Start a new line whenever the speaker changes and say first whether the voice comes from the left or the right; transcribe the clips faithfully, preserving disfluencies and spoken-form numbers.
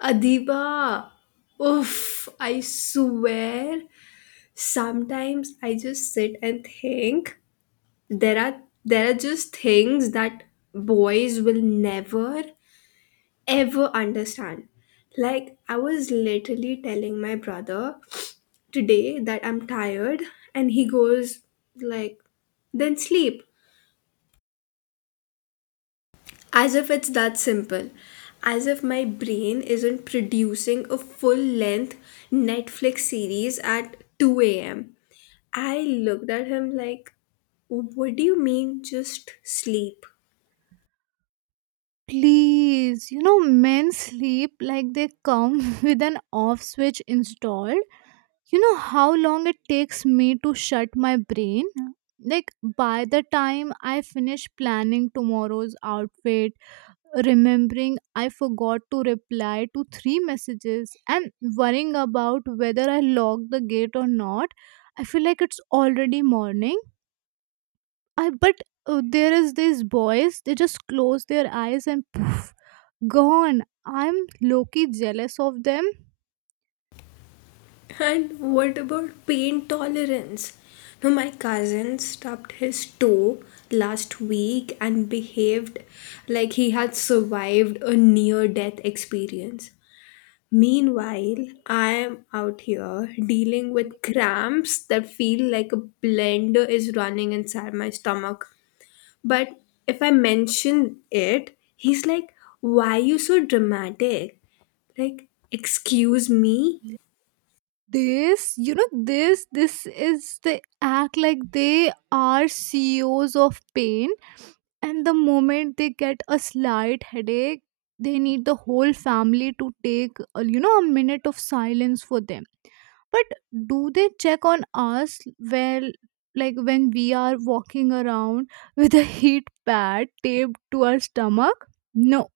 left: Adiba, oof, I swear. Sometimes I just sit and think there are there are just things that boys will never ever understand. Like I was literally telling my brother today that I'm tired and he goes like then sleep. As if it's that simple. As if my brain isn't producing a full length Netflix series at two a m. I looked at him like, what do you mean just sleep?
right: Please, you know, men sleep like they come with an off switch installed. You know how long it takes me to shut my brain? Like, by the time I finish planning tomorrow's outfit, remembering I forgot to reply to three messages, and worrying about whether I locked the gate or not, I feel like it's already morning. I, but uh, there is these boys, they just close their eyes and poof. Gone. I'm low key jealous of them.
left: And what about pain tolerance? No, my cousin stubbed his toe last week and behaved like he had survived a near death experience. Meanwhile, I am out here dealing with cramps that feel like a blender is running inside my stomach. But if I mention it, he's like, why you so dramatic? Like, excuse me?
right: This, you know, this, this is they act like they are C E Os of pain, and the moment they get a slight headache, they need the whole family to take, uh, you know, a minute of silence for them. But do they check on us? Well, like when we are walking around with a heat pad taped to our stomach. No,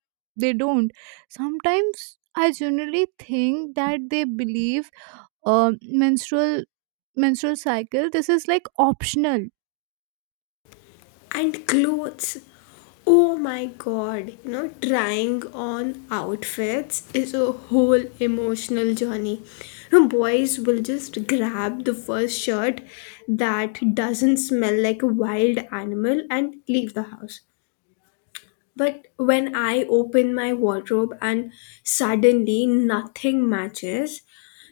right: they don't. Sometimes I generally think that they believe uh, menstrual menstrual cycle this is like optional.
left: And clothes. Oh my god, you know, trying on outfits is a whole emotional journey. You know, boys will just grab the first shirt that doesn't smell like a wild animal and leave the house. But when I open my wardrobe and suddenly nothing matches,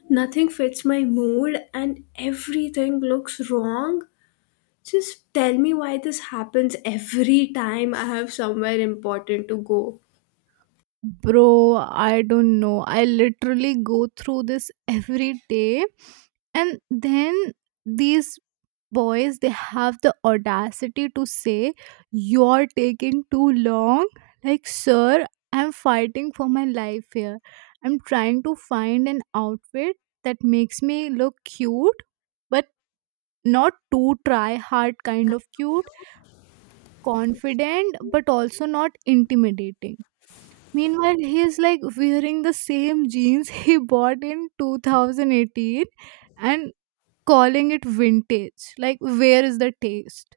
left: nothing fits my mood, and everything looks wrong, just tell me why this happens every time I have somewhere important to go.
right: Bro, I don't know, I literally go through this every day. And then these boys, they have the audacity to say you're taking too long. Like sir, I'm fighting for my life here. I'm trying to find an outfit that makes me look cute, but not too try hard kind of cute, confident but also not intimidating. Meanwhile he is like wearing the same jeans he bought in twenty eighteen and calling it vintage. Like, where is the taste?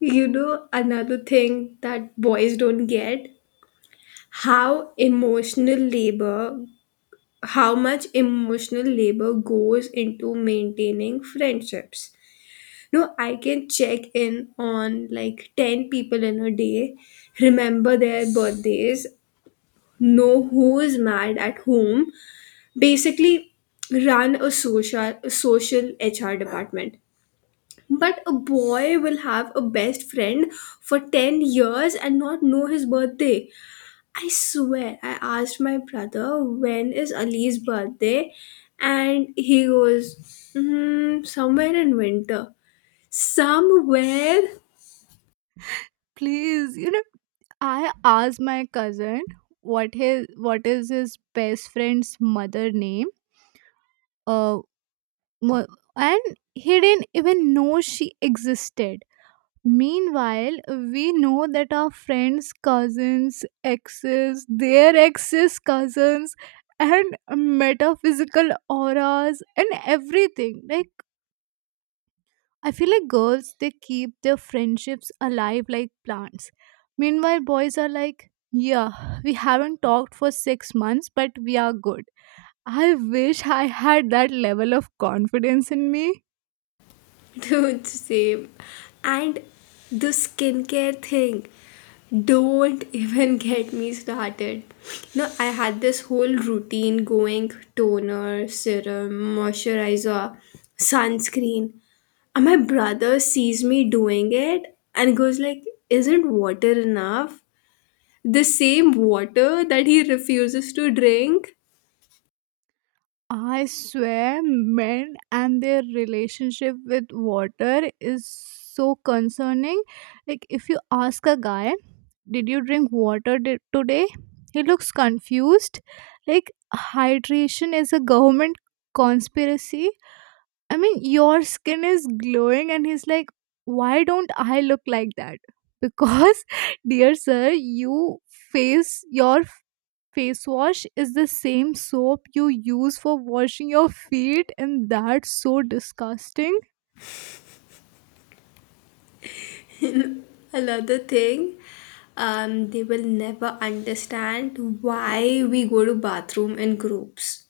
left: You know, another thing that boys don't get, how emotional labor, how much emotional labor goes into maintaining friendships. No, I can check in on like ten people in a day, remember their birthdays, know who is mad at whom, basically ran a social a social H R department. But a boy will have a best friend for ten years and not know his birthday. I swear, I asked my brother, when is Ali's birthday? And he goes, mm, somewhere in winter. Somewhere.
right: Please, you know, I asked my cousin what his what is his best friend's mother name. Uh, mo- and he didn't even know she existed. Meanwhile, we know that our friends, cousins, exes, their exes, cousins, and metaphysical auras and everything. Like, I feel like girls they keep their friendships alive like plants. Meanwhile, boys are like, yeah, we haven't talked for six months, but we are good. I wish I had that level of confidence in me.
left: Dude, same. And the skincare thing, don't even get me started. No, I had this whole routine going, toner, serum, moisturizer, sunscreen. And my brother sees me doing it and goes like, "Isn't water enough?" The same water that he refuses to drink.
right: I swear, men and their relationship with water is so concerning. Like, if you ask a guy, did you drink water di- today? He looks confused. Like, hydration is a government conspiracy. I mean, your skin is glowing, and he's like, why don't I look like that? Because, dear sir, you face your face wash is the same soap you use for washing your feet, and that's so disgusting.
left: Another thing, um, they will never understand why we go to bathroom in groups.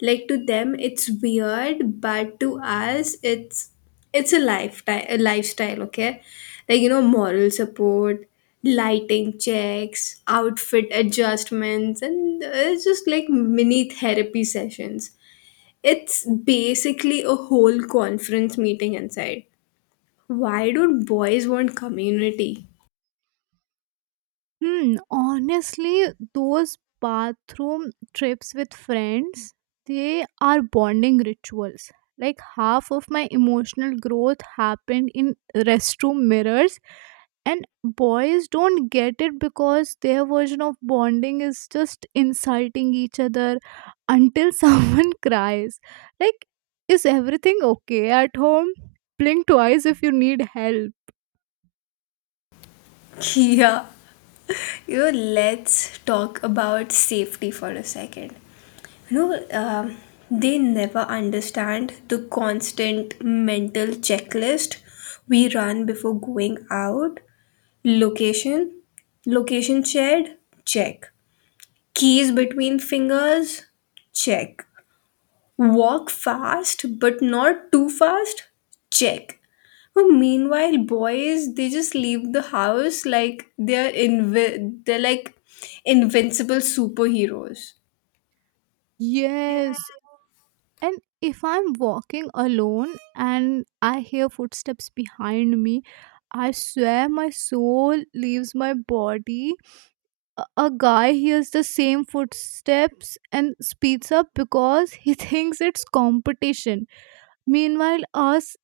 left: Like to them, it's weird, but to us, it's it's a lifetime, a lifestyle. Okay, like you know, moral support, lighting checks, outfit adjustments, and it's just like mini therapy sessions. It's basically a whole conference meeting inside. Why don't boys want community?
right: Hmm, honestly, those bathroom trips with friends, they are bonding rituals. Like half of my emotional growth happened in restroom mirrors, and boys don't get it because their version of bonding is just insulting each other until someone cries. Like, is everything okay at home? Blink twice if you need help.
left: Yeah, you know, let's talk about safety for a second. You know, um, they never understand the constant mental checklist we run before going out. Location, location shared, check. Keys between fingers, check. Walk fast, but not too fast? Check. But meanwhile, boys, they just leave the house like they're invi- they're like invincible superheroes.
right: Yes, and if I'm walking alone and I hear footsteps behind me, I swear my soul leaves my body. A a guy hears the same footsteps and speeds up because he thinks it's competition. Meanwhile us,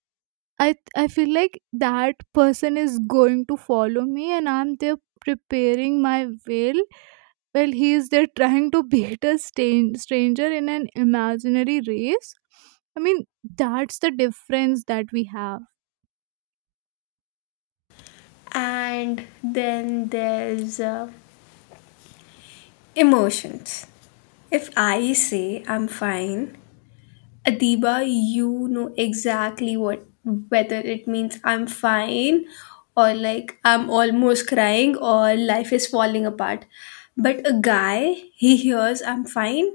right: i i feel like that person is going to follow me and I'm there preparing my will, while he is there trying to beat a stan- stranger in an imaginary race. I mean, that's the difference that we have.
left: And then there's uh, emotions. If I say I'm fine, Adiba, you know exactly what, whether it means I'm fine or like I'm almost crying or life is falling apart. But a guy, he hears I'm fine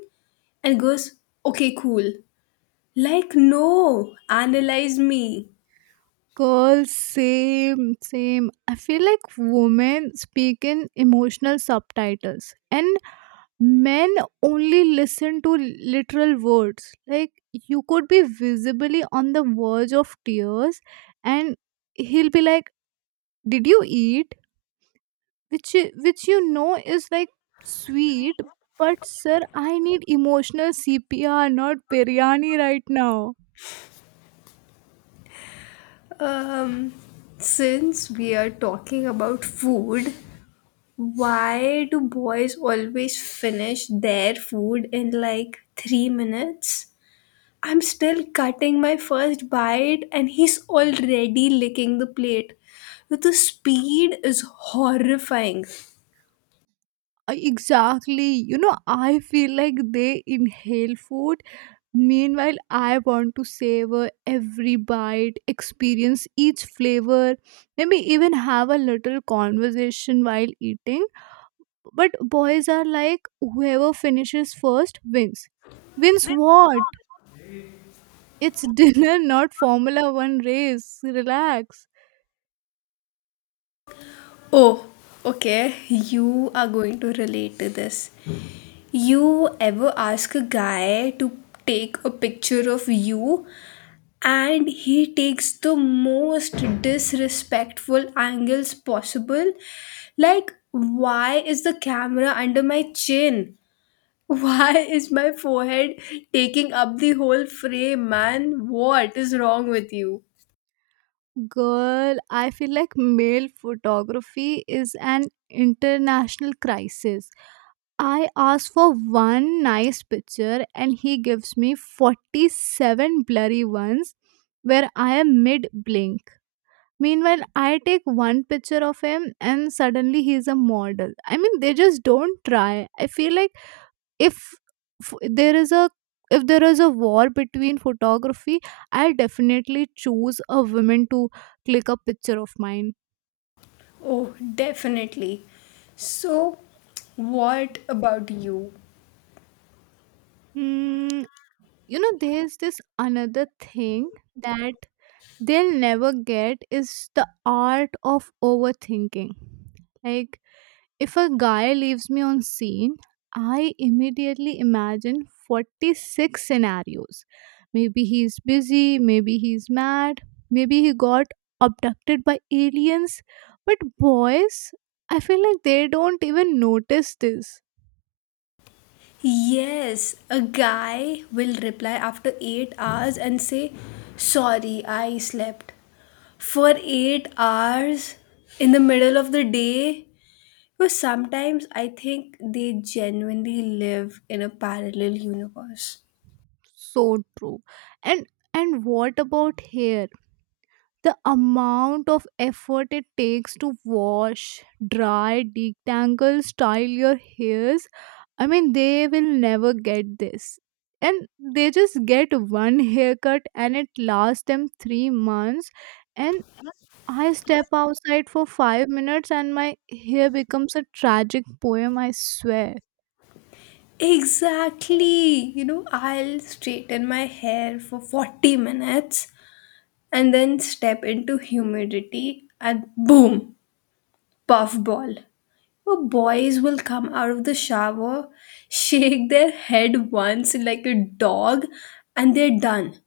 left: and goes, okay, cool. Like, no, analyze me.
right: Girls, same same I feel like women speak in emotional subtitles, and men only listen to literal words. Like you could be visibly on the verge of tears and he'll be like, did you eat? Which i- which you know is like sweet, but sir, I need emotional C P R, not biryani right now.
left: Um, since we are talking about food, why do boys always finish their food in like three minutes? I'm still cutting my first bite and he's already licking the plate. The speed is horrifying.
right: Uh, exactly, you know, I feel like they inhale food. Meanwhile, I want to savor every bite, experience each flavor, maybe even have a little conversation while eating. But boys are like, whoever finishes first wins. Wins what? It's dinner, not Formula One race. Relax.
left: Oh, okay, you are going to relate to this. You ever ask a guy to take a picture of you and he takes the most disrespectful angles possible? Like, why is the camera under my chin? Why is my forehead taking up the whole frame, man? What is wrong with you?
right: Girl, I feel like male photography is an international crisis. I ask for one nice picture and he gives me forty-seven blurry ones where I am mid blink. Meanwhile, I take one picture of him and suddenly he's a model. I mean, they just don't try. I feel like if f- there is a if there is a war between photography, I definitely choose a woman to click a picture of mine.
left: Oh, definitely. So, what about you?
right: Mm, you know, there's this another thing that they'll never get is the art of overthinking. Like, if a guy leaves me on scene, I immediately imagine forty-six scenarios. Maybe he's busy, maybe he's mad, maybe he got abducted by aliens. But boys, I feel like they don't even notice this.
left: Yes, a guy will reply after eight hours and say, sorry, I slept. For eight hours in the middle of the day? Because sometimes I think they genuinely live in a parallel universe.
right: So true. And and what about hair? The amount of effort it takes to wash, dry, detangle, style your hairs, I mean, they will never get this. And they just get one haircut and it lasts them three months. And I step outside for five minutes and my hair becomes a tragic poem, I swear.
left: Exactly. You know, I'll straighten my hair for forty minutes and then step into humidity and boom, puffball. Oh, boys will come out of the shower, shake their head once like a dog, and they're done.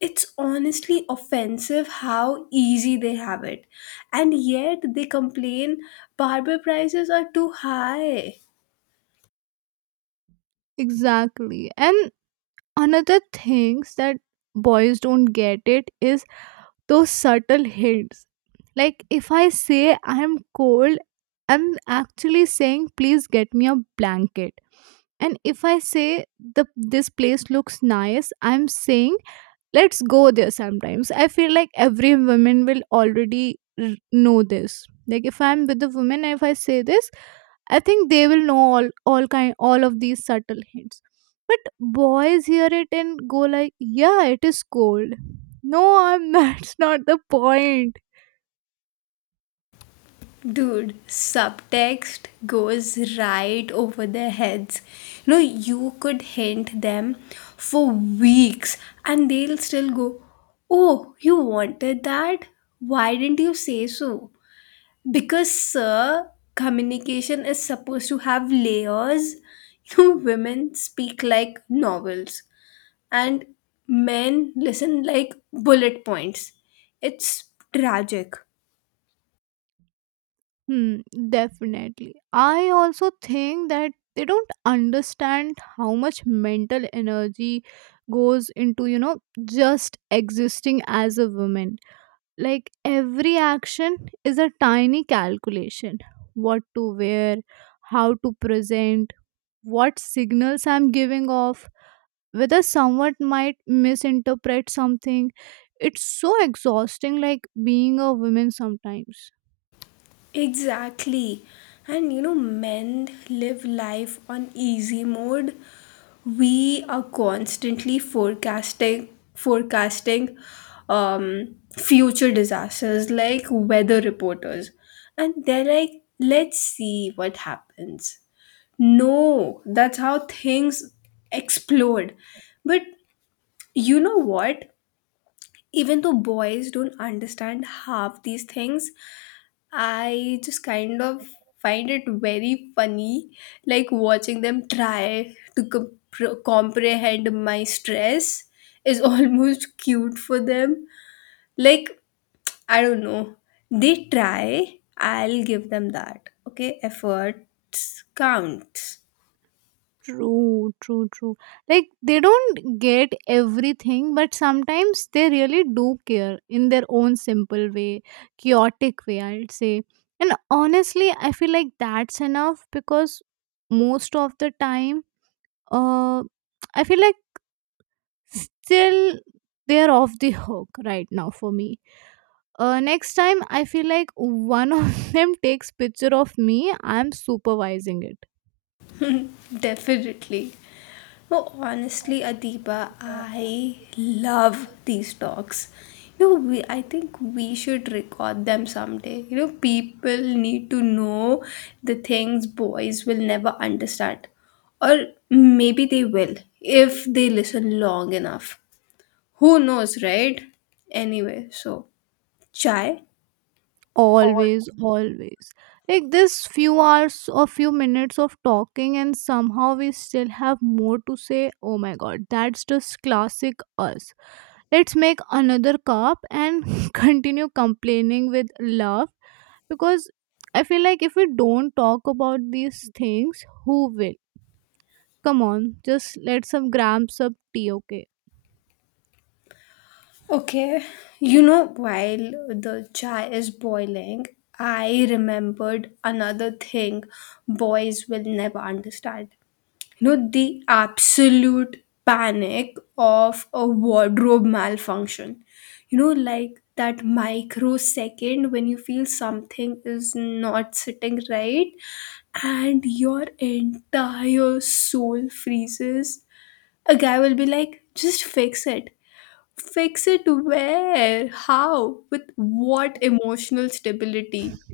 left: It's honestly offensive how easy they have it. And yet they complain barber prices are too high.
right: Exactly. And another things that boys don't get it is those subtle hints. Like if I say I'm cold, I'm actually saying please get me a blanket. And if I say the this place looks nice, I'm saying let's go there sometimes. I feel like every woman will already r- know this. Like if I'm with a woman, if I say this, I think they will know all all kind all of these subtle hints. But boys hear it and go like, "Yeah, it is cold." No, I'm. That's not the point.
left: Dude, subtext goes right over their heads. You know, you could hint them for weeks and they'll still go, oh, you wanted that? Why didn't you say so? Because, sir, communication is supposed to have layers. You know, women speak like novels and men listen like bullet points. It's tragic.
right: Hmm, definitely. I also think that they don't understand how much mental energy goes into, you know, just existing as a woman. Like every action is a tiny calculation: what to wear, how to present, what signals I'm giving off, whether someone might misinterpret something. It's so exhausting, like being a woman sometimes.
left: Exactly. And you know, men live life on easy mode. We are constantly forecasting forecasting um future disasters like weather reporters. And they're like, let's see what happens. No, that's how things explode. But you know what? Even though boys don't understand half these things, I just kind of find it very funny, like watching them try to comp- comprehend my stress is almost cute for them. Like, I don't know, they try, I'll give them that. Okay, efforts counts.
right: True, true, true. Like they don't get everything, but sometimes they really do care in their own simple way, chaotic way, I'd say. And honestly, I feel like that's enough because most of the time, uh, I feel like still they are off the hook right now for me. Uh, next time I feel like one of them takes picture of me, I'm supervising it.
left: Definitely. No, honestly, Adiba, I love these talks. You know, we, I think we should record them someday. You know, people need to know the things boys will never understand. Or maybe they will if they listen long enough. Who knows, right? Anyway, so chai.
right: Always, always, like this few hours or few minutes of talking and somehow we still have more to say. Oh my god, that's just classic us. Let's make another cup and continue complaining with love, because I feel like if we don't talk about these things, who will? Come on, just let some grams of tea, okay?
left: Okay, you know, while the chai is boiling, I remembered another thing boys will never understand. You know, the absolute panic of a wardrobe malfunction. You know, like that microsecond when you feel something is not sitting right and your entire soul freezes. A guy will be like, just fix it. Fix it where? How? With what emotional stability?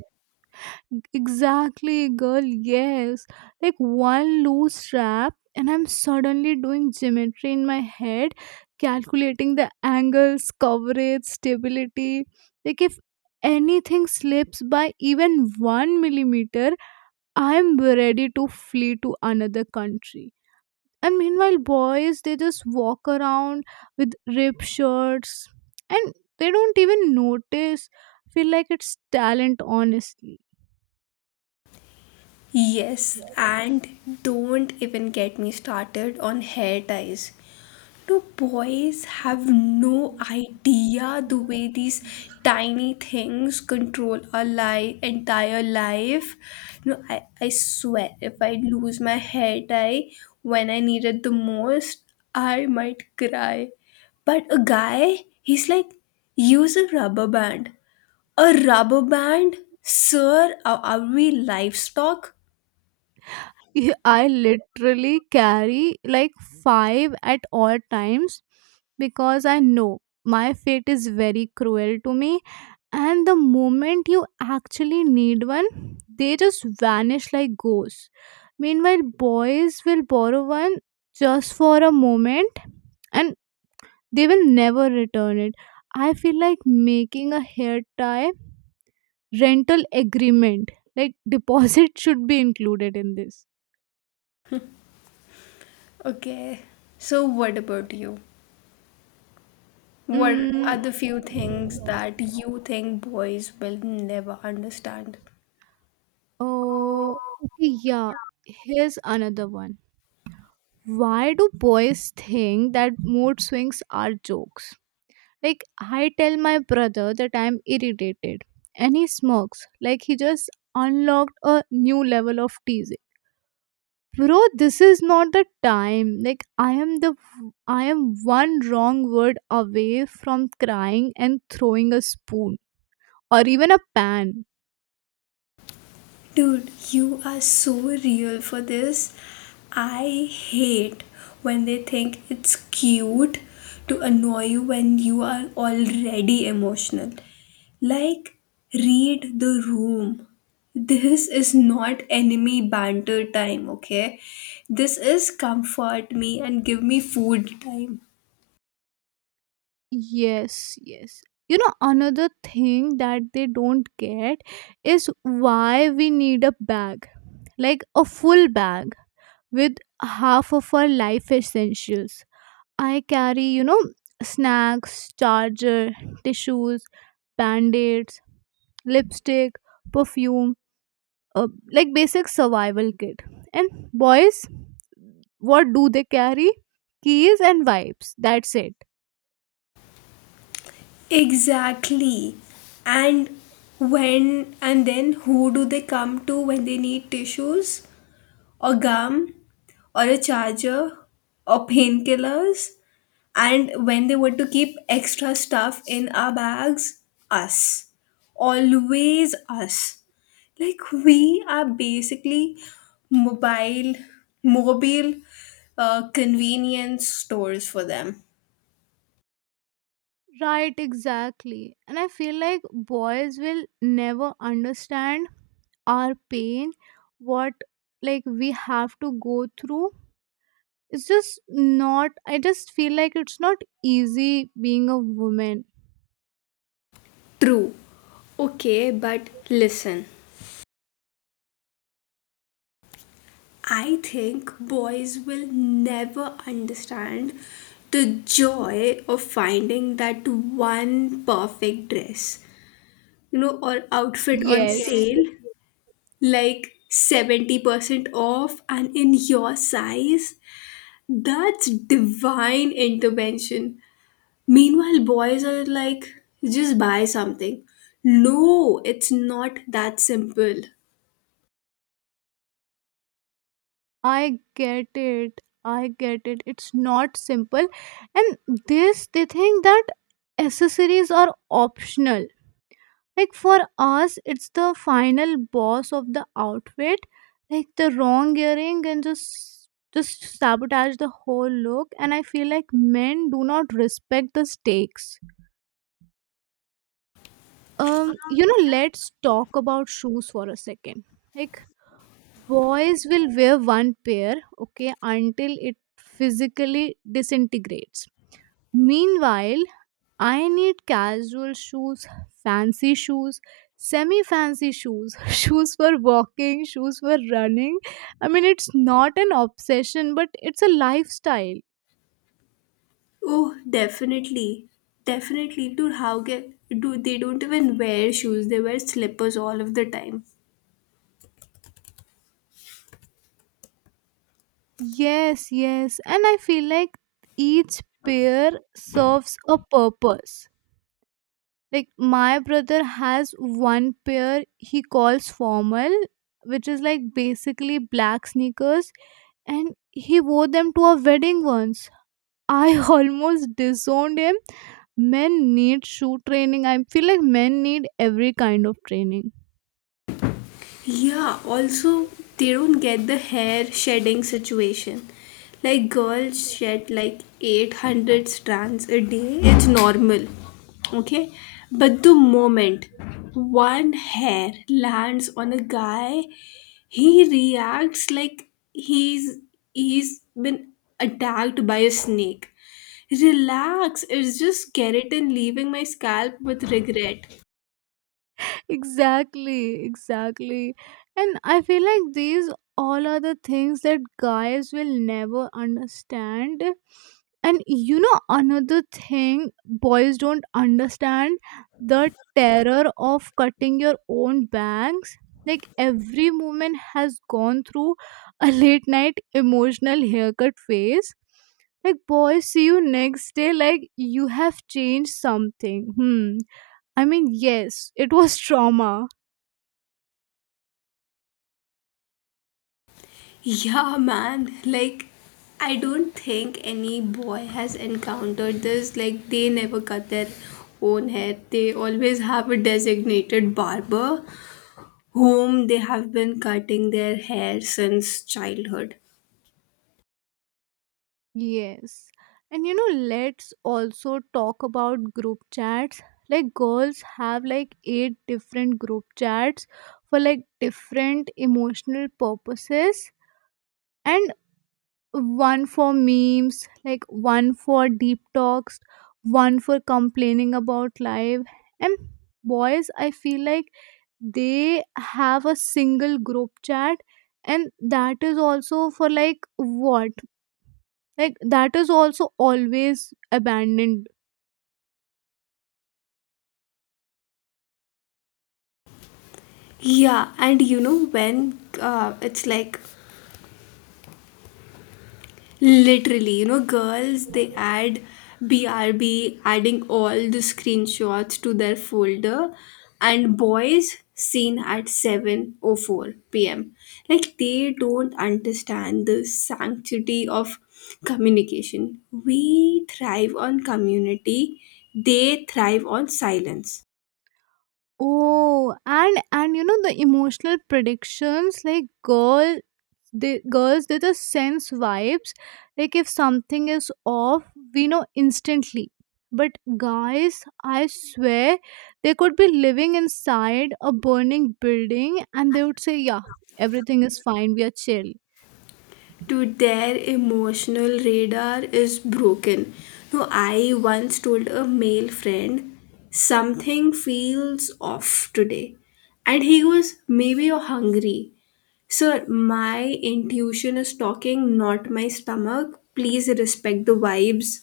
right: Exactly, girl. Yes. Like one loose strap and I'm suddenly doing geometry in my head, calculating the angles, coverage, stability. Like if anything slips by even one millimeter, I'm ready to flee to another country. And meanwhile boys, they just walk around with ripped shirts and they don't even notice. Feel like it's talent, honestly.
left: Yes, and don't even get me started on hair ties. No, boys have no idea the way these tiny things control our li- entire life. No, I, I swear, if I lose my hair tie when I need it the most, I might cry. But a guy, he's like, use a rubber band. A rubber band? Sir, are, are we livestock?
right: Yeah, I literally carry like five at all times because I know my fate is very cruel to me, and the moment you actually need one, they just vanish like ghosts. Meanwhile boys will borrow one just for a moment and they will never return it. I feel like making a hair tie rental agreement, like deposit should be included in this.
left: Okay. So, what about you? What
right: Mm,
left: are the few things that you think boys will never understand?
right: oh, okay, yeah, here's another one. Why do boys think that mood swings are jokes? Like, I tell my brother that I'm irritated, and he smirks like he just unlocked a new level of teasing. Bro, this is not the time. Like, I am the I am one wrong word away from crying and throwing a spoon or even a pan.
left: Dude, you are so real for this. I hate when they think it's cute to annoy you when you are already emotional. Like, read the room. This is not enemy banter time, okay? This is comfort me and give me food time.
right: Yes, yes. You know, another thing that they don't get is why we need a bag, like a full bag with half of our life essentials. I carry, you know, snacks, charger, tissues, band-aids, lipstick, perfume, uh, like basic survival kit. And boys, what do they carry? Keys and wipes. That's it.
left: Exactly. And when and then who do they come to when they need tissues or gum or a charger or painkillers? And when they want to keep extra stuff in our bags, us. Always us. Like we are basically mobile, mobile uh, convenience stores for them.
right: Right, exactly. And I feel like boys will never understand our pain, what like we have to go through. It's just not, I just feel like it's not easy being a woman.
left: True. Okay, but listen. I think boys will never understand the joy of finding that one perfect dress, you know, or outfit on, yeah,
right: Yes,
left: sale, like seventy percent off and in your size. That's divine intervention. Meanwhile, boys are like, just buy something. No, it's not that simple.
right: I get it. I get it. It's not simple. And this, they think that accessories are optional. Like for us, it's the final boss of the outfit. Like the wrong earring and just just sabotage the whole look. And I feel like men do not respect the stakes. Um, you know, let's talk about shoes for a second. Like boys will wear one pair, okay, until it physically disintegrates. Meanwhile, I need casual shoes, fancy shoes, semi fancy shoes, shoes for walking, shoes for running. I mean, it's not an obsession but it's a lifestyle.
left: Oh, definitely, definitely. Dude, how get do they don't even wear shoes? They wear slippers all of the time.
right: Yes, yes, and I feel like each pair serves a purpose. Like my brother has one pair he calls formal, which is like basically black sneakers, and he wore them to a wedding once. I almost disowned him. Men need shoe training. I feel like men need every kind of training.
left: Yeah, also they don't get the hair shedding situation. Like girls shed like eight hundred strands a day, it's normal. Okay? But the moment one hair lands on a guy, he reacts like he's he's been attacked by a snake. Relax, it's just keratin leaving my scalp with regret.
right: Exactly, exactly. And I feel like these all are the things that guys will never understand. And you know, another thing boys don't understand: the terror of cutting your own bangs. Like every woman has gone through a late night emotional haircut phase. Like boys see you next day like you have changed something. Hmm, I mean, yes, it was trauma.
left: Yeah, man. Like, I don't think any boy has encountered this. Like, they never cut their own hair. They always have a designated barber whom they have been cutting their hair since childhood.
right: Yes. And you know, let's also talk about group chats. Like, girls have like eight different group chats for like different emotional purposes, and one for memes, like one for deep talks, one for complaining about life. And boys, I feel like they have a single group chat, and that is also for like what? Like that is also always abandoned.
left: Yeah, and you know when uh, it's like literally, you know, girls they add B R B, adding all the screenshots to their folder, and boys seen at seven oh four p m. Like they don't understand the sanctity of communication. We thrive on community, they thrive on silence.
right: Oh, and and you know, the emotional predictions, like girl, they girls they just sense vibes. Like if something is off, we know instantly. But guys, I swear, they could be living inside a burning building and they would say yeah, everything is fine, we are chill.
left: To their emotional radar is broken. No, I once told a male friend, something feels off today. And he goes, maybe you're hungry. Sir, my intuition is talking, not my stomach. Please respect the vibes.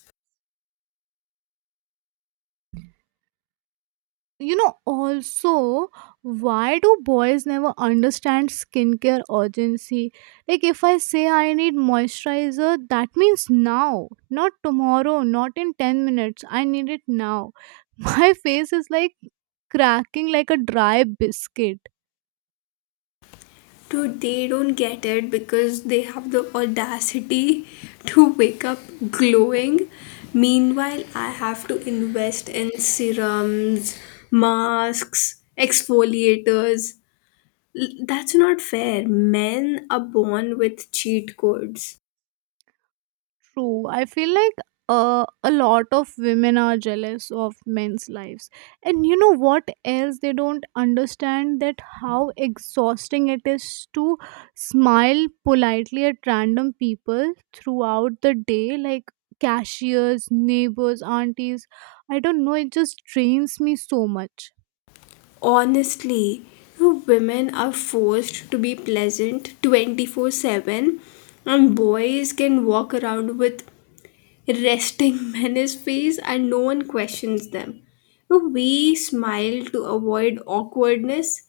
right: You know, also why do boys never understand skincare urgency? Like if I say I need moisturizer, that means now, not tomorrow, not in ten minutes, I need it now. My face is like cracking like a dry biscuit.
left: Dude, they don't get it because they have the audacity to wake up glowing. Meanwhile, I have to invest in serums, masks, exfoliators. L- That's not fair. Men are born with cheat codes.
right: True. I feel like uh, a lot of women are jealous of men's lives. And you know what else? They don't understand that how exhausting it is to smile politely at random people throughout the day, like cashiers, neighbors, aunties. I don't know. It just drains me so much.
left: Honestly, women are forced to be pleasant twenty four seven and boys can walk around with resting menace face and no one questions them. So we smile to avoid awkwardness.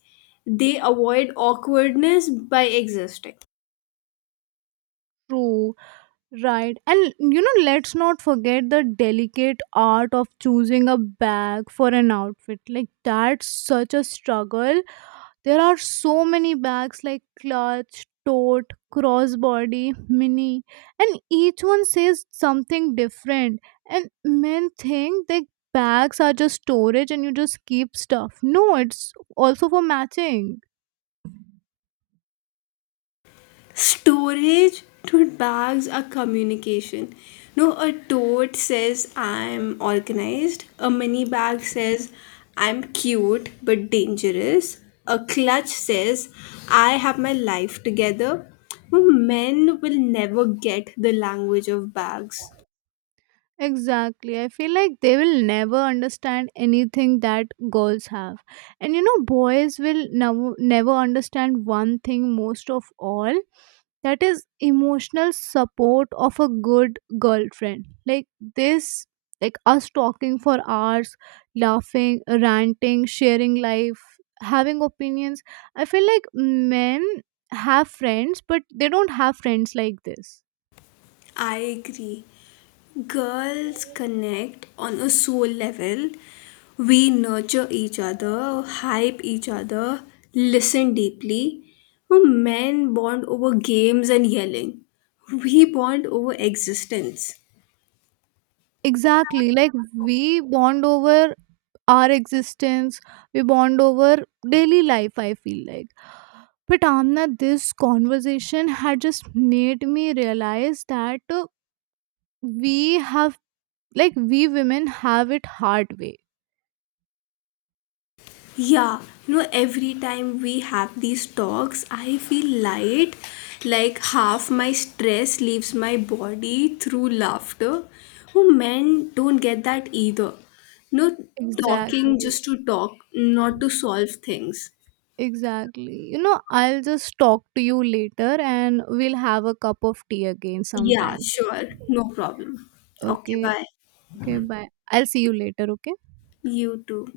left: They avoid awkwardness by existing.
right: True. Right. And you know, let's not forget the delicate art of choosing a bag for an outfit. Like, that's such a struggle. There are so many bags like clutch, tote, crossbody, mini, and each one says something different. And men think that bags are just storage and you just keep stuff. No, it's also for matching.
left: Storage tote bags are communication. No, a tote says I'm organized. A mini bag says I'm cute but dangerous. A clutch says I have my life together. But men will never get the language of bags.
right: Exactly. I feel like they will never understand anything that girls have. And you know, boys will never never understand one thing most of all, that is emotional support of a good girlfriend. Like this, like us talking for hours, laughing, ranting, sharing life, having opinions. I feel like men have friends, but they don't have friends like this.
left: I agree. Girls connect on a soul level. We nurture each other, hype each other, listen deeply. While men bond over games and yelling. We bond over existence.
right: Exactly, like we bond over our existence, we bond over daily life, I feel like. But Amna, this conversation had just made me realize that uh, we have, like we women have it hard way.
left: Yeah, you know, every time we have these talks, I feel light, like half my stress leaves my body through laughter. Oh, men don't get that either. No,
right: Exactly,
left: talking just to talk, not to solve things.
right: exactly. You know, I'll just talk to you later and we'll have a cup of tea again
left: Yeah,
right: sometimes.
left: sure, no problem. Okay,
right: Okay,
left: bye.
right: okay bye, I'll see you later, okay.
left: You too.